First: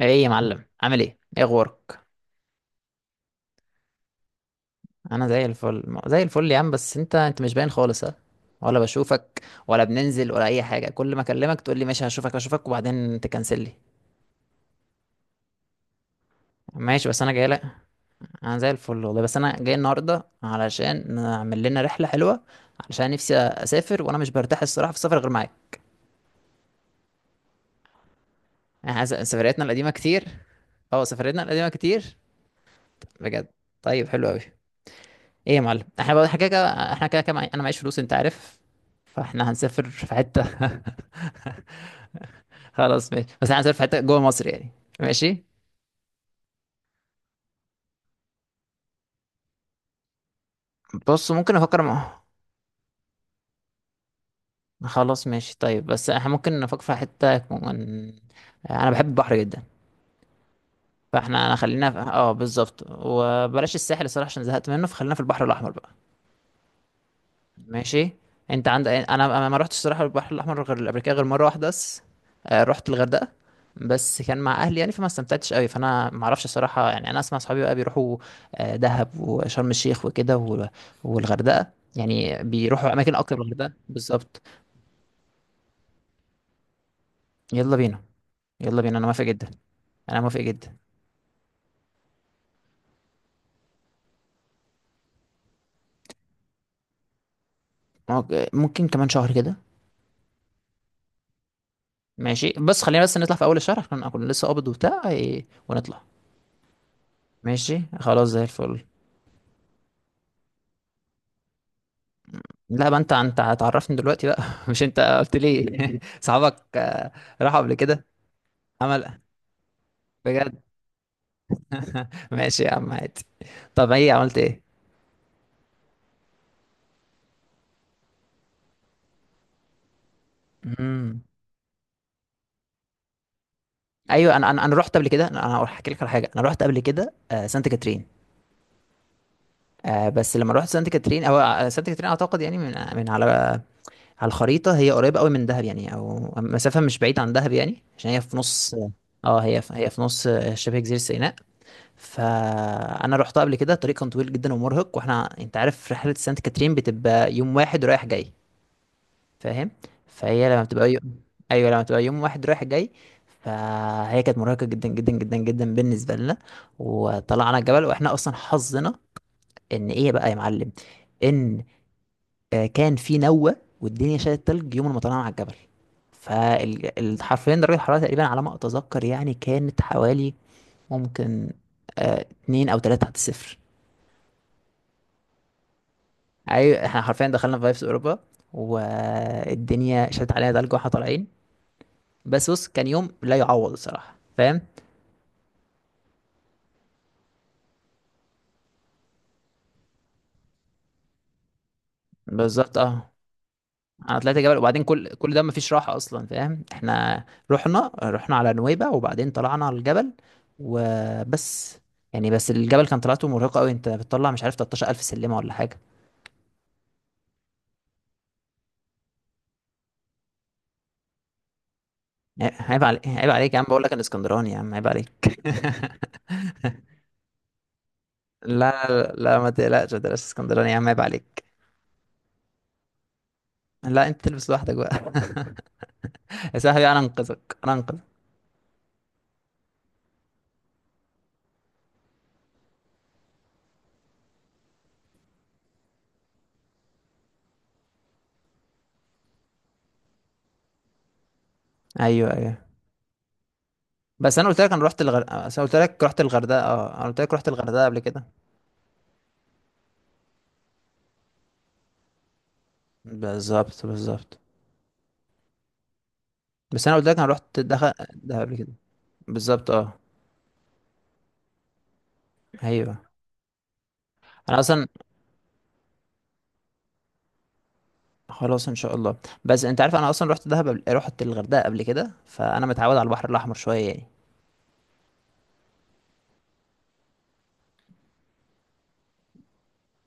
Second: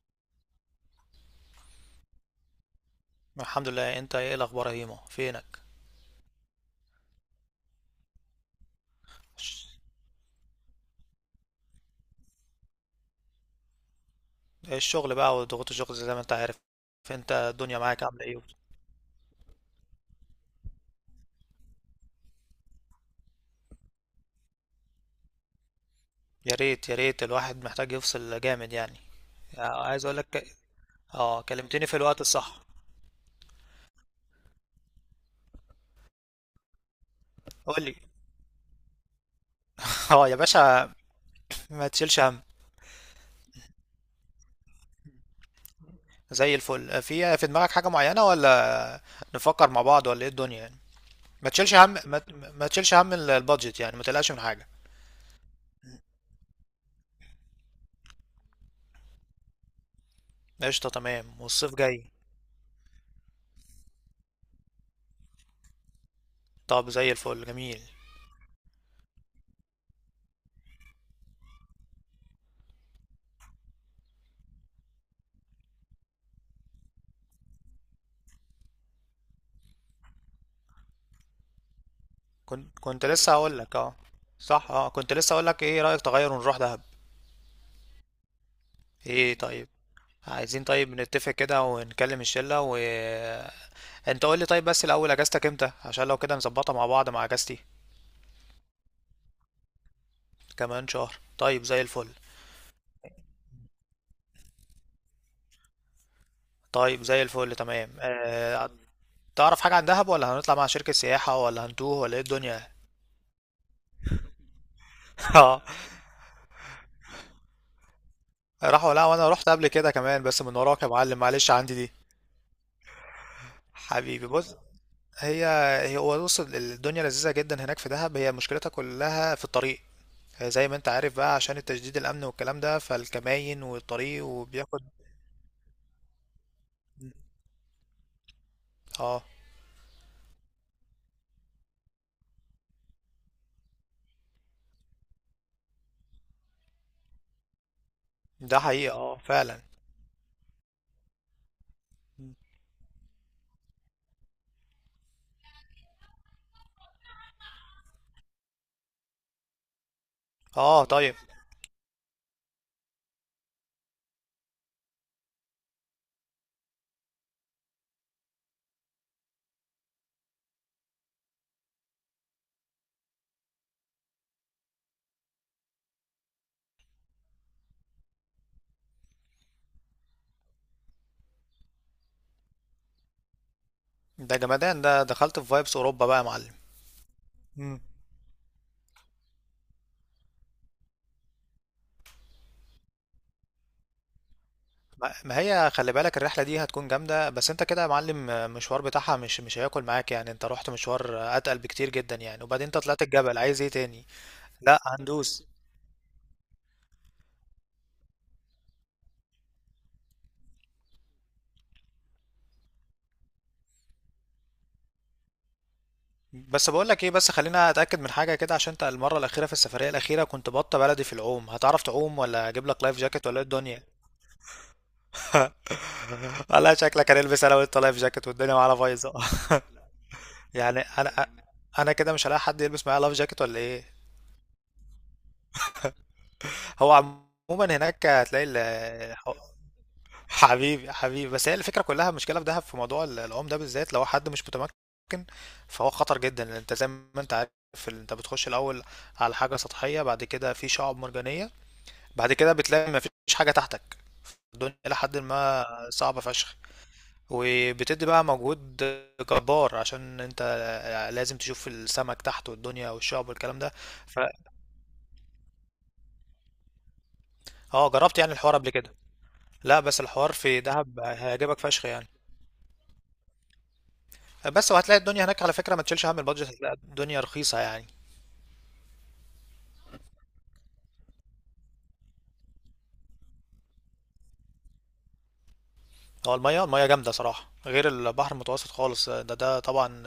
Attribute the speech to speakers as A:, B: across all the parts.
A: ايه يا معلم، عامل ايه؟ ايه اخبارك؟
B: الحمد لله، انت ايه الاخبار يا هيمو؟
A: انا زي
B: فينك؟
A: الفل زي الفل يا عم. بس انت مش باين خالص ها؟ ولا بشوفك
B: ش-
A: ولا بننزل ولا اي حاجه. كل ما اكلمك تقول لي ماشي، هشوفك وبعدين تكنسل لي.
B: الشغل بقى وضغوط الشغل زي ما انت عارف.
A: ماشي، بس انا
B: انت
A: جاي لك.
B: الدنيا معاك عامله ايه؟
A: انا زي الفل والله. بس انا جاي النهارده علشان نعمل لنا رحله حلوه، علشان نفسي اسافر، وانا مش برتاح الصراحه في السفر غير معاك.
B: يا ريت يا ريت، الواحد محتاج يفصل جامد يعني.
A: سفرياتنا
B: اه،
A: القديمه
B: عايز اقول
A: كتير.
B: لك.
A: اه،
B: اه،
A: سفرياتنا القديمه
B: كلمتني في
A: كتير،
B: الوقت الصح.
A: بجد. طيب، حلو قوي. ايه يا معلم، احنا كده كده، انا معيش
B: قول لي.
A: فلوس، انت عارف. فاحنا هنسافر في
B: اه يا
A: حته
B: باشا. ما تشيلش هم.
A: خلاص ماشي، بس احنا هنسافر في حته جوه مصر يعني. ماشي.
B: زي الفل، في دماغك حاجه معينه، ولا نفكر مع بعض، ولا ايه الدنيا يعني؟
A: بص،
B: ما
A: ممكن
B: تشيلش
A: افكر
B: هم
A: مع...
B: ما تشيلش هم البادجت، يعني ما تقلقش من حاجه.
A: خلاص ماشي، طيب بس احنا ممكن نفكر في حته كمان. انا بحب البحر جدا.
B: قشطه تمام،
A: فاحنا
B: والصيف
A: خلينا
B: جاي.
A: في... اه، بالظبط. وبلاش الساحل الصراحه عشان زهقت منه. فخلينا في البحر الاحمر بقى.
B: طب زي الفل، جميل.
A: ماشي. انت عند، انا ما رحتش الصراحه البحر الاحمر غير قبل كده غير مره واحده بس. آه، رحت الغردقه، بس كان مع اهلي يعني، فما استمتعتش قوي. فانا ما اعرفش الصراحه يعني، انا اسمع صحابي بقى بيروحوا آه، دهب وشرم الشيخ وكده والغردقه يعني،
B: كنت
A: بيروحوا
B: كنت
A: اماكن
B: لسه
A: اكتر من
B: هقول
A: الغردقه
B: لك، اه.
A: بالظبط.
B: صح، اه، كنت لسه هقول لك، ايه رأيك تغير ونروح دهب؟
A: يلا بينا، يلا بينا، انا موافق
B: ايه
A: جدا.
B: طيب.
A: انا موافق
B: عايزين،
A: جدا.
B: طيب نتفق كده ونكلم الشلة و... انت قول لي طيب، بس الاول اجازتك امتى، عشان لو كده نظبطها مع بعض مع اجازتي.
A: ممكن ممكن كمان شهر كده.
B: كمان شهر، طيب زي الفل.
A: ماشي، بس خلينا بس نطلع في اول الشهر عشان اكون لسه قابض وبتاع، إيه، ونطلع.
B: طيب زي الفل،
A: ماشي
B: تمام.
A: خلاص، زي الفل.
B: تعرف حاجة عن دهب، ولا هنطلع مع شركة سياحة، ولا هنتوه، ولا ايه الدنيا؟
A: لا بقى، انت هتعرفني دلوقتي بقى مش انت قلت
B: اه.
A: لي؟ صحابك آه، راحوا قبل كده.
B: راحوا. لا،
A: عمل،
B: وانا رحت قبل كده كمان، بس من
A: بجد؟
B: وراك يا معلم، معلش عندي دي.
A: ماشي يا عم، عادي. طب ايه،
B: حبيبي،
A: عملت
B: بص.
A: ايه؟
B: هي هي هو بص، الدنيا لذيذة جدا هناك في دهب، هي مشكلتها كلها في الطريق. هي زي ما انت عارف
A: امم،
B: بقى، عشان التشديد الأمن والكلام ده، فالكماين والطريق
A: ايوه. انا
B: وبياخد...
A: رحت قبل كده، أنا هحكي لك على حاجه. انا رحت قبل كده آه، سانت كاترين.
B: اه
A: آه، بس لما رحت سانت كاترين، او آه، سانت كاترين اعتقد يعني، من على الخريطه، هي قريبه قوي من دهب يعني، او مسافه مش بعيده عن دهب يعني، عشان هي في
B: ده
A: نص.
B: حقيقة، اه
A: اه،
B: فعلا.
A: هي في نص آه، شبه جزيره سيناء. فانا رحت قبل كده، الطريق كان طويل جدا ومرهق. واحنا انت عارف، رحله سانت كاترين بتبقى يوم واحد رايح جاي، فاهم؟ فهي لما
B: اه
A: بتبقى يوم...
B: طيب.
A: ايوه، لما بتبقى يوم واحد رايح جاي، فهي كانت مرهقه جدا جدا جدا جدا بالنسبه لنا. وطلعنا الجبل واحنا اصلا حظنا ان، ايه بقى يا معلم، ان آه، كان في نوه والدنيا شالت تلج يوم ما طلعنا على الجبل. فالحرفين درجه الحراره تقريبا على ما اتذكر يعني، كانت حوالي ممكن آه، اتنين او تلاتة تحت الصفر.
B: ده جمدان، ده دخلت في فايبس أوروبا بقى يا معلم.
A: اي، احنا حرفيا دخلنا في
B: مم.
A: فايفز اوروبا. والدنيا شدت علينا تلج واحنا طالعين. بس بص، كان يوم لا يعوض الصراحه، فاهم؟
B: ما هي خلي بالك، الرحلة دي هتكون جامدة، بس انت كده يا معلم، المشوار بتاعها مش هياكل معاك يعني، انت رحت مشوار أتقل بكتير جدا يعني، وبعدين
A: بالظبط،
B: انت طلعت
A: اه.
B: الجبل، عايز ايه تاني؟
A: انا طلعت جبل
B: لا،
A: وبعدين، كل ده
B: هندوس.
A: مفيش راحه اصلا، فاهم؟ احنا رحنا على نويبع وبعدين طلعنا على الجبل وبس يعني. بس الجبل كان طلعته مرهقه قوي، انت بتطلع مش عارف 13,000 سلمه ولا حاجه
B: بس بقول لك ايه، بس خلينا اتاكد من حاجه كده، عشان انت المره الاخيره، في السفريه الاخيره كنت بطه بلدي في العوم، هتعرف تعوم ولا
A: يعني.
B: اجيب لك
A: عيب
B: لايف
A: عليك،
B: جاكيت،
A: عيب
B: ولا إيه
A: عليك يا عم، بقول
B: الدنيا؟
A: لك انا اسكندراني يا عم، عيب عليك.
B: والله شكلك هنلبس انا وانت لايف جاكيت والدنيا معانا
A: لا لا
B: بايظه.
A: لا، ما تقلقش، ما تقلقش، اسكندراني يا
B: يعني
A: عم، عيب
B: انا،
A: عليك.
B: انا كده مش هلاقي حد يلبس معايا لايف جاكيت، ولا ايه؟
A: لا انت تلبس لوحدك بقى يا صاحبي
B: هو
A: انا انقذك، انا
B: عموما
A: انقذك.
B: هناك هتلاقي حبيبي حبيبي، بس هي الفكره كلها، المشكله في دهب في موضوع العوم ده بالذات لو حد مش متمكن، فهو خطر جدا، لأن انت زي ما انت عارف انت بتخش الاول على حاجه سطحيه، بعد كده في شعب مرجانيه،
A: ايوه
B: بعد كده
A: ايوه.
B: بتلاقي مفيش حاجة تحتك.
A: بس انا قلت لك
B: الدنيا
A: انا
B: إلى
A: رحت
B: حد
A: الغردقه، بس انا
B: ما
A: قلت لك رحت
B: صعبة فشخ،
A: الغردقه، اه انا قلت لك رحت الغردقه قبل
B: وبتدي
A: كده.
B: بقى مجهود جبار، عشان انت لازم تشوف السمك تحت والدنيا والشعب والكلام ده.
A: بالظبط
B: ف
A: بالظبط. بس انا قلت لك انا رحت
B: اه،
A: دخل
B: جربت يعني
A: ده
B: الحوار
A: قبل
B: قبل
A: كده.
B: كده.
A: بالظبط،
B: لا،
A: اه.
B: بس الحوار في دهب هيعجبك فشخ يعني.
A: ايوه، انا
B: بس،
A: اصلا.
B: وهتلاقي الدنيا هناك على فكرة، ما تشيلش هم البادجت، هتلاقي الدنيا رخيصة يعني.
A: خلاص ان شاء الله. بس انت عارف، انا اصلا رحت دهب قبل... رحت الغردقه قبل كده، فانا متعود على البحر الاحمر شويه يعني.
B: هو المية جامدة صراحة، غير البحر المتوسط خالص ده طبعا.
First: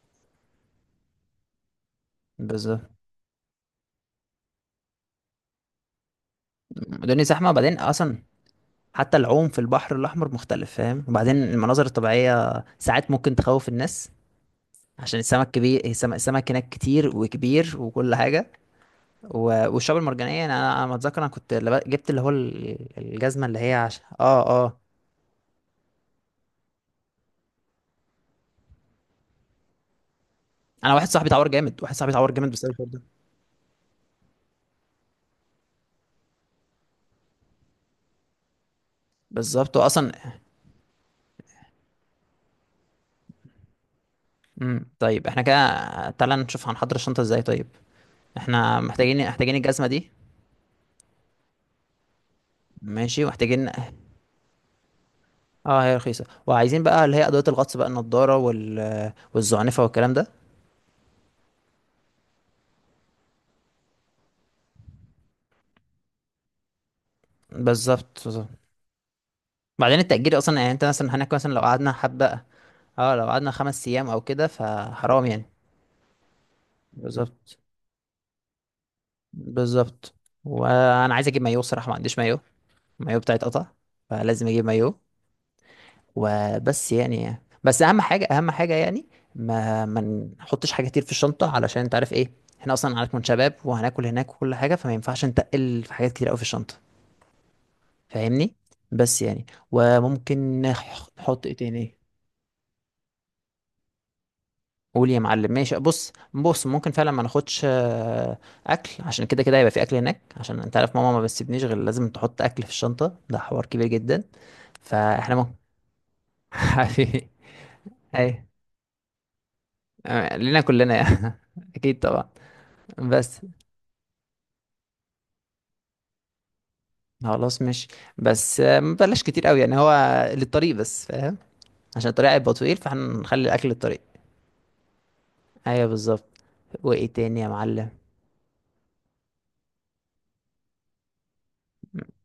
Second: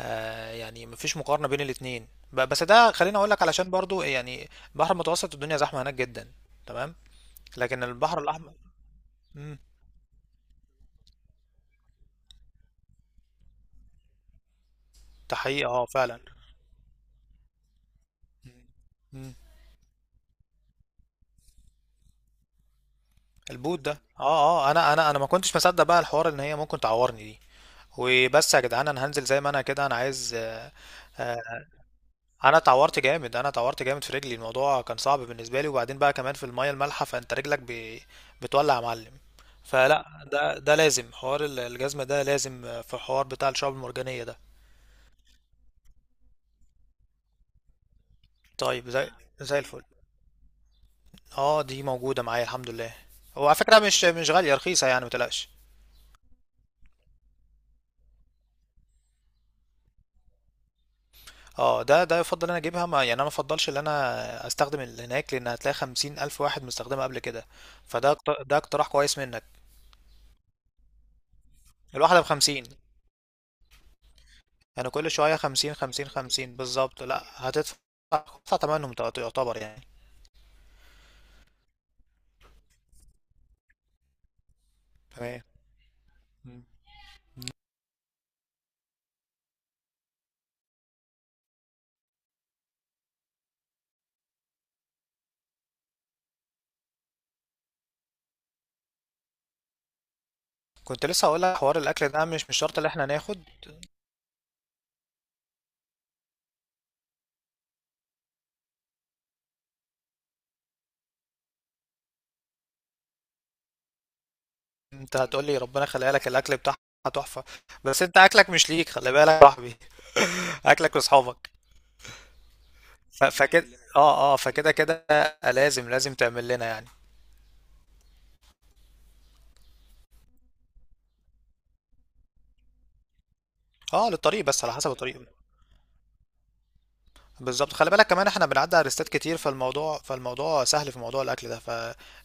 B: يعني مفيش مقارنة بين الاتنين بس
A: بالظبط.
B: ده خليني اقول لك علشان برضو يعني. البحر المتوسط الدنيا زحمة هناك جدا. تمام.
A: الدنيا زحمه. وبعدين
B: لكن البحر
A: اصلا
B: الاحمر...
A: حتى العوم في
B: امم.
A: البحر الاحمر مختلف، فاهم؟ وبعدين المناظر الطبيعيه ساعات ممكن تخوف الناس، عشان
B: ده
A: السمك
B: حقيقي،
A: كبير،
B: اه فعلا.
A: السمك هناك كتير وكبير وكل حاجة.
B: مم. مم.
A: والشعاب المرجانية يعني، أنا ما أتذكر، أنا كنت جبت اللي هو الجزمة اللي هي
B: البوت ده.
A: عشان
B: اه
A: آه
B: اه،
A: آه.
B: انا ما كنتش مصدق بقى الحوار ان هي ممكن تعورني دي. وبس يا جدعان، انا هنزل زي ما انا كده، انا عايز
A: أنا واحد صاحبي اتعور
B: آه،
A: جامد، واحد صاحبي اتعور جامد
B: انا
A: بسبب الحوار
B: اتعورت
A: ده.
B: جامد، انا اتعورت جامد في رجلي، الموضوع كان صعب بالنسبه لي، وبعدين بقى كمان في الميه المالحه فانت رجلك بتولع يا معلم.
A: بالظبط
B: فلا،
A: وأصلا.
B: ده لازم حوار الجزمه، ده لازم في حوار بتاع الشعاب المرجانيه ده.
A: امم، طيب احنا كده، تعالى نشوف هنحضر الشنطة ازاي. طيب، احنا
B: طيب زي
A: محتاجين، محتاجين
B: زي الفل.
A: الجزمة دي.
B: اه، دي موجوده معايا الحمد لله.
A: ماشي،
B: هو على
A: ومحتاجين
B: فكره مش غاليه، رخيصه يعني متقلقش.
A: اه هي رخيصة. وعايزين بقى اللي هي أدوية الغطس بقى، النضارة وال... والزعنفة والكلام ده.
B: اه، ده يفضل انا اجيبها، ما يعني انا ما افضلش ان انا استخدم اللي هناك، لان هتلاقي خمسين الف واحد مستخدمها قبل كده.
A: بالظبط بالظبط.
B: ده اقتراح كويس منك.
A: بعدين التأجير أصلا يعني، أنت مثلا هناك مثلا لو قعدنا
B: الواحده
A: حبة،
B: بخمسين.
A: اه لو قعدنا خمس ايام او كده
B: يعني كل
A: فحرام
B: شوية
A: يعني.
B: خمسين خمسين خمسين بالظبط، لا
A: بالظبط
B: هتدفع، هتدفع تمنهم يعتبر يعني.
A: بالظبط. وانا عايز اجيب مايو الصراحه، ما عنديش مايو، المايو بتاعي اتقطع، فلازم اجيب مايو.
B: تمام. مم.
A: وبس يعني. بس اهم حاجه، اهم حاجه يعني، ما نحطش حاجه كتير في الشنطه، علشان انت عارف ايه، احنا اصلا هنكون شباب وهناكل هناك وكل حاجه، فما ينفعش نتقل في حاجات كتير قوي في الشنطه، فاهمني؟ بس يعني وممكن
B: كنت لسه هقول
A: نحط ايه
B: لك حوار
A: تاني.
B: الاكل ده مش شرط اللي احنا ناخد.
A: قول يا معلم. ماشي، بص بص، ممكن فعلا ما ناخدش آه، اكل، عشان كده كده هيبقى في اكل هناك، عشان انت عارف ماما ما بتسيبنيش غير لازم تحط اكل في الشنطه، ده حوار كبير جدا.
B: انت
A: فاحنا
B: هتقول
A: ممكن.
B: لي ربنا يخليها لك الاكل بتاعها،
A: حبيبي.
B: تحفة. بس انت
A: اي
B: اكلك مش ليك، خلي بالك يا صاحبي.
A: آه، لينا كلنا
B: اكلك
A: يعني.
B: لاصحابك.
A: اكيد طبعا. بس،
B: فكده، اه اه، فكده كده، لازم تعمل لنا يعني.
A: خلاص ماشي. بس آه، ما بلاش كتير قوي يعني، هو للطريق بس، فاهم؟ عشان الطريق هيبقى طويل، فاحنا نخلي الاكل للطريق.
B: اه للطريق بس، على حسب الطريق.
A: ايوه بالظبط. وايه تاني يا
B: بالظبط، خلي
A: معلم؟
B: بالك كمان احنا بنعدي على ريستات كتير، فالموضوع سهل في موضوع الاكل ده،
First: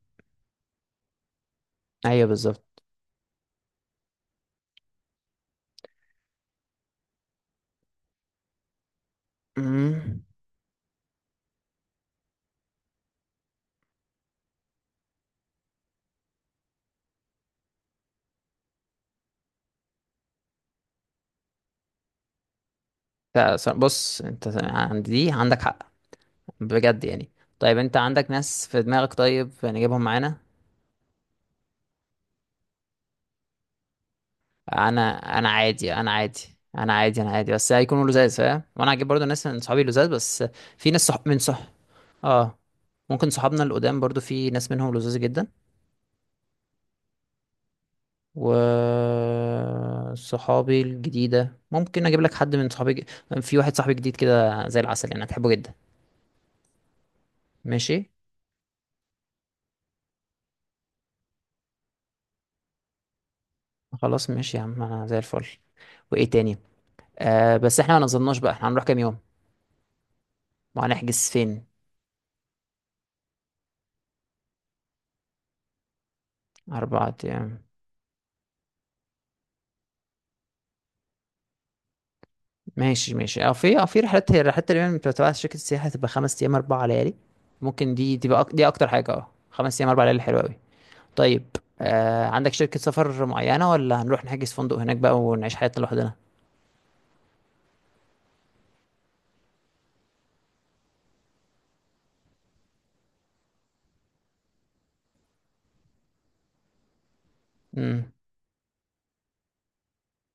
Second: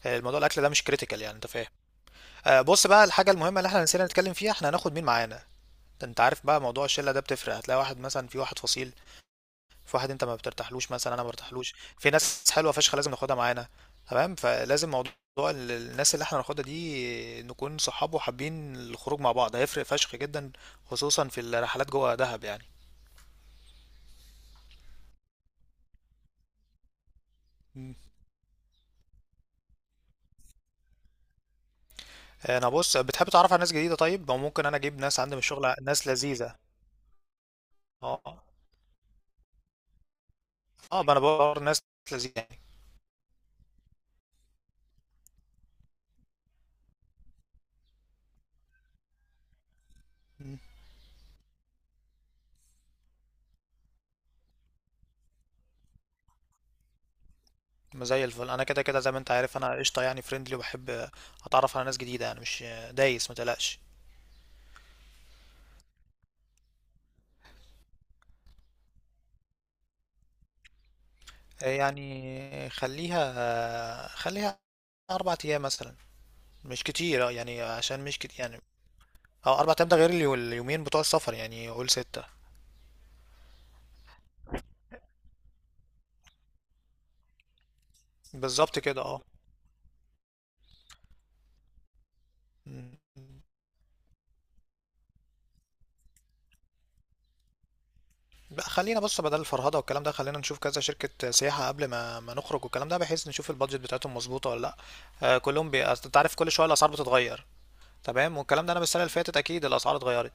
B: فالموضوع الاكل ده مش كريتيكال يعني، انت فاهم؟
A: ايوه بالظبط.
B: بص بقى، الحاجة المهمة اللي احنا نسينا نتكلم فيها، احنا هناخد مين معانا؟ انت عارف بقى موضوع الشلة ده بتفرق، هتلاقي واحد مثلا، في واحد فصيل، في واحد
A: مم.
B: انت ما بترتاحلوش مثلا، انا ما برتاحلوش. في ناس حلوة فشخ لازم ناخدها معانا. تمام، فلازم موضوع الناس اللي احنا هناخدها دي نكون صحاب وحابين الخروج مع بعض، هيفرق فشخ جدا، خصوصا في الرحلات جوه دهب يعني.
A: لا ص- بص، انت عندي دي عندك حق، بجد يعني. طيب
B: مم.
A: انت عندك ناس في دماغك؟ طيب نجيبهم معانا.
B: انا بص، بتحب تعرف على ناس جديدة؟ طيب، او ممكن انا اجيب
A: انا،
B: ناس عندي من
A: انا
B: الشغل،
A: عادي
B: ناس
A: انا عادي
B: لذيذة.
A: انا عادي، بس هيكونوا لزاز،
B: اه
A: فاهم؟ وانا هجيب برضو ناس من صحابي لزاز بس. في
B: اه،
A: ناس
B: ما انا
A: صح... من
B: بدور
A: صح،
B: ناس لذيذة
A: اه.
B: يعني.
A: ممكن صحابنا القدام برضو في ناس منهم لزاز جدا. و صحابي الجديدة ممكن اجيب لك حد من صحابي في واحد صاحبي جديد كده زي العسل يعني، هتحبه جدا. ماشي.
B: زي الفل، انا كده كده زي ما انت عارف، انا قشطه يعني فريندلي، وبحب اتعرف على ناس جديده، يعني مش دايس، متقلقش.
A: خلاص ماشي يا عم، انا زي الفل. وايه تاني؟ آه بس احنا ما نظمناش بقى، احنا هنروح كام يوم وهنحجز فين؟
B: يعني خليها 4 ايام مثلا، مش
A: أربعة
B: كتير، يعني
A: أيام.
B: عشان مش كتير يعني. اه 4 ايام ده غير اليومين بتوع السفر يعني، قول 6.
A: ماشي ماشي. أو في، أو في رحلات، هي رحلات تقريبا بتبقى تبع شركة السياحة، تبقى خمس أيام أربع ليالي. ممكن دي تبقى أك-، دي
B: بالظبط
A: أكتر
B: كده
A: حاجة
B: اه.
A: أه، خمس أيام أربع ليالي، حلوة أوي. طيب، آه عندك شركة
B: مم.
A: سفر معينة ولا هنروح نحجز فندق هناك بقى ونعيش حياتنا لوحدنا؟
B: بقى خلينا بص، بدل الفرهده والكلام ده، خلينا نشوف كذا شركه سياحه قبل ما نخرج والكلام ده، بحيث نشوف البادجت بتاعتهم مظبوطه ولا لا. أصل انت عارف كل شويه الاسعار بتتغير.
A: مم.
B: تمام، والكلام ده انا من السنه اللي فاتت اكيد الاسعار اتغيرت.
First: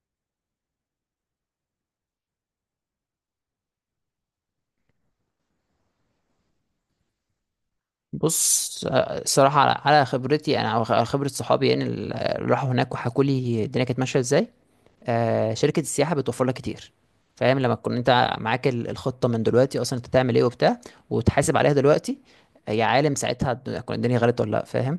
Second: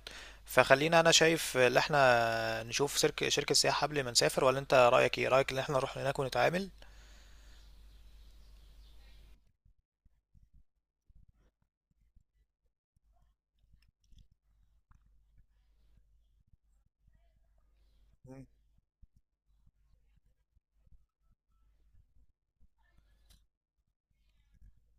B: فخلينا، انا شايف ان احنا نشوف شركه سياحه قبل ما نسافر، ولا انت رايك ايه، رايك ان احنا نروح هناك ونتعامل؟
A: بص آه، الصراحة، على على خبرتي أنا، أو خبرة صحابي يعني اللي راحوا هناك وحكوا لي الدنيا كانت ماشية إزاي، آه، شركة السياحة بتوفر لك كتير. فاهم؟ لما تكون انت
B: مم.
A: معاك الخطة من دلوقتي اصلا، انت تعمل ايه وبتاع، وتحاسب عليها دلوقتي. يا عالم ساعتها هتكون الدنيا غلط ولا لا، فاهم؟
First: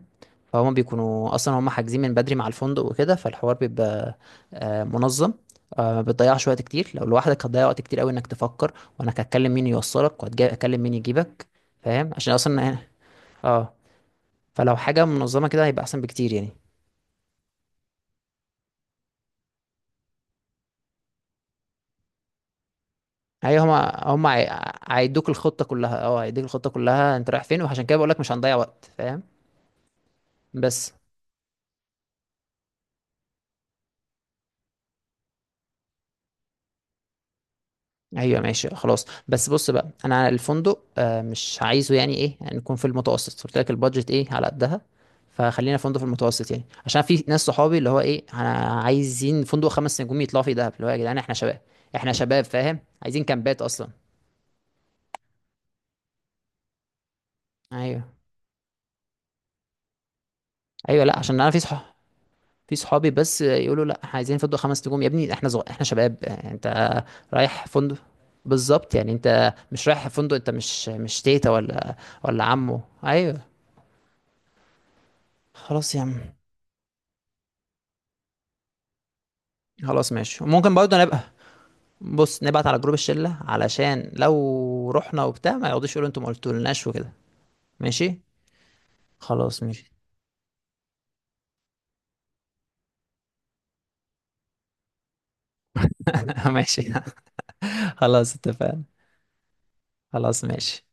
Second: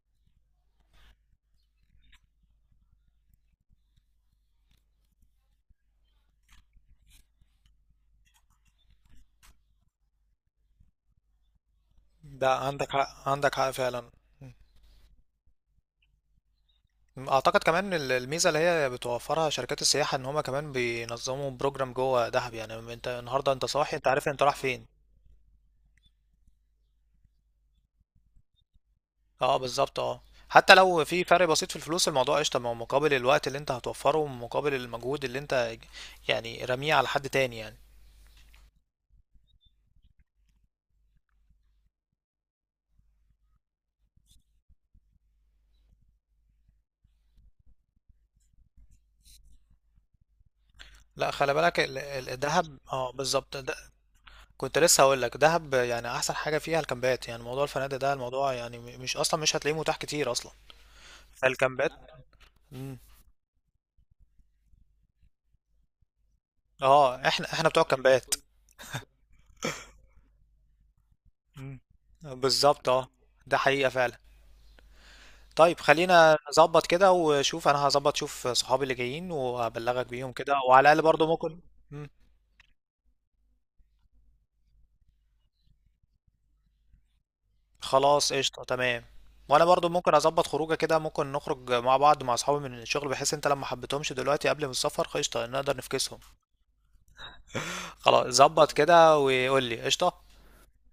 A: فهم بيكونوا اصلا هم حاجزين من بدري مع الفندق وكده، فالحوار بيبقى آه، منظم. آه، ما بتضيعش وقت كتير. لو لوحدك هتضيع وقت كتير قوي، انك تفكر وانا هتكلم مين يوصلك وهتكلم مين يجيبك، فاهم؟ عشان
B: ده
A: اصلا
B: عندك حق، عندك حق
A: اه،
B: فعلا.
A: فلو حاجة منظمة كده هيبقى احسن بكتير يعني.
B: مم. اعتقد كمان الميزه اللي هي بتوفرها شركات السياحه، ان هما كمان بينظموا بروجرام جوه دهب يعني، انت النهارده
A: ايوه،
B: انت صاحي، انت عارف انت رايح فين.
A: هيدوك الخطه كلها، اه هيديك الخطه كلها انت رايح فين، وعشان كده بقول لك مش هنضيع وقت، فاهم؟
B: اه بالظبط، اه. حتى
A: بس
B: لو في فرق بسيط في الفلوس الموضوع قشطه، ما هو مقابل الوقت اللي انت هتوفره، ومقابل المجهود اللي انت، يعني رميه على حد تاني يعني.
A: ايوه ماشي. خلاص، بس بص بقى، انا الفندق آه، مش عايزه يعني ايه يعني، نكون في المتوسط، قلت لك البادجت ايه، على قدها. فخلينا فندق في المتوسط يعني، عشان في ناس صحابي اللي هو ايه، انا عايزين فندق خمس نجوم يطلعوا فيه دهب، اللي هو يا جدعان
B: لا،
A: احنا
B: خلي
A: شباب،
B: بالك
A: احنا شباب، فاهم؟
B: الدهب، اه
A: عايزين
B: بالظبط
A: كامبات
B: ده،
A: اصلا.
B: كنت لسه هقول لك دهب يعني احسن حاجه فيها الكامبات، يعني موضوع الفنادق
A: ايوه
B: ده الموضوع يعني مش اصلا مش هتلاقيه متاح كتير اصلا.
A: ايوه، لا عشان انا في
B: فالكامبات.
A: صح، في
B: مم.
A: صحابي بس يقولوا لا احنا عايزين فندق خمس نجوم، يا ابني احنا زغ...، احنا شباب يعني، انت
B: اه، احنا
A: رايح
B: احنا بتوع
A: فندق.
B: الكامبات.
A: بالظبط، يعني انت مش رايح فندق، انت مش تيتا
B: مم.
A: ولا ولا عمو،
B: بالظبط اه.
A: ايوه.
B: ده حقيقه فعلا. طيب
A: خلاص يا عم.
B: خلينا نظبط كده وشوف، انا هظبط شوف صحابي اللي جايين وابلغك
A: خلاص
B: بيهم
A: ماشي،
B: كده،
A: وممكن
B: وعلى
A: برضه
B: الاقل
A: نبقى،
B: برضو ممكن.
A: بص، نبعت على جروب الشلة، علشان لو رحنا وبتاع ما يقعدوش يقولوا انتوا ما قلتولناش وكده. ماشي.
B: خلاص قشطة تمام.
A: خلاص
B: وانا برضو
A: ماشي.
B: ممكن اظبط خروجه كده، ممكن نخرج مع بعض مع اصحابي من الشغل، بحيث انت لما حبيتهمش دلوقتي قبل ما السفر قشطة، نقدر نفكسهم.
A: ماشي.
B: خلاص
A: خلاص
B: ظبط
A: اتفقنا.
B: كده، وقول لي قشطة.
A: خلاص ماشي.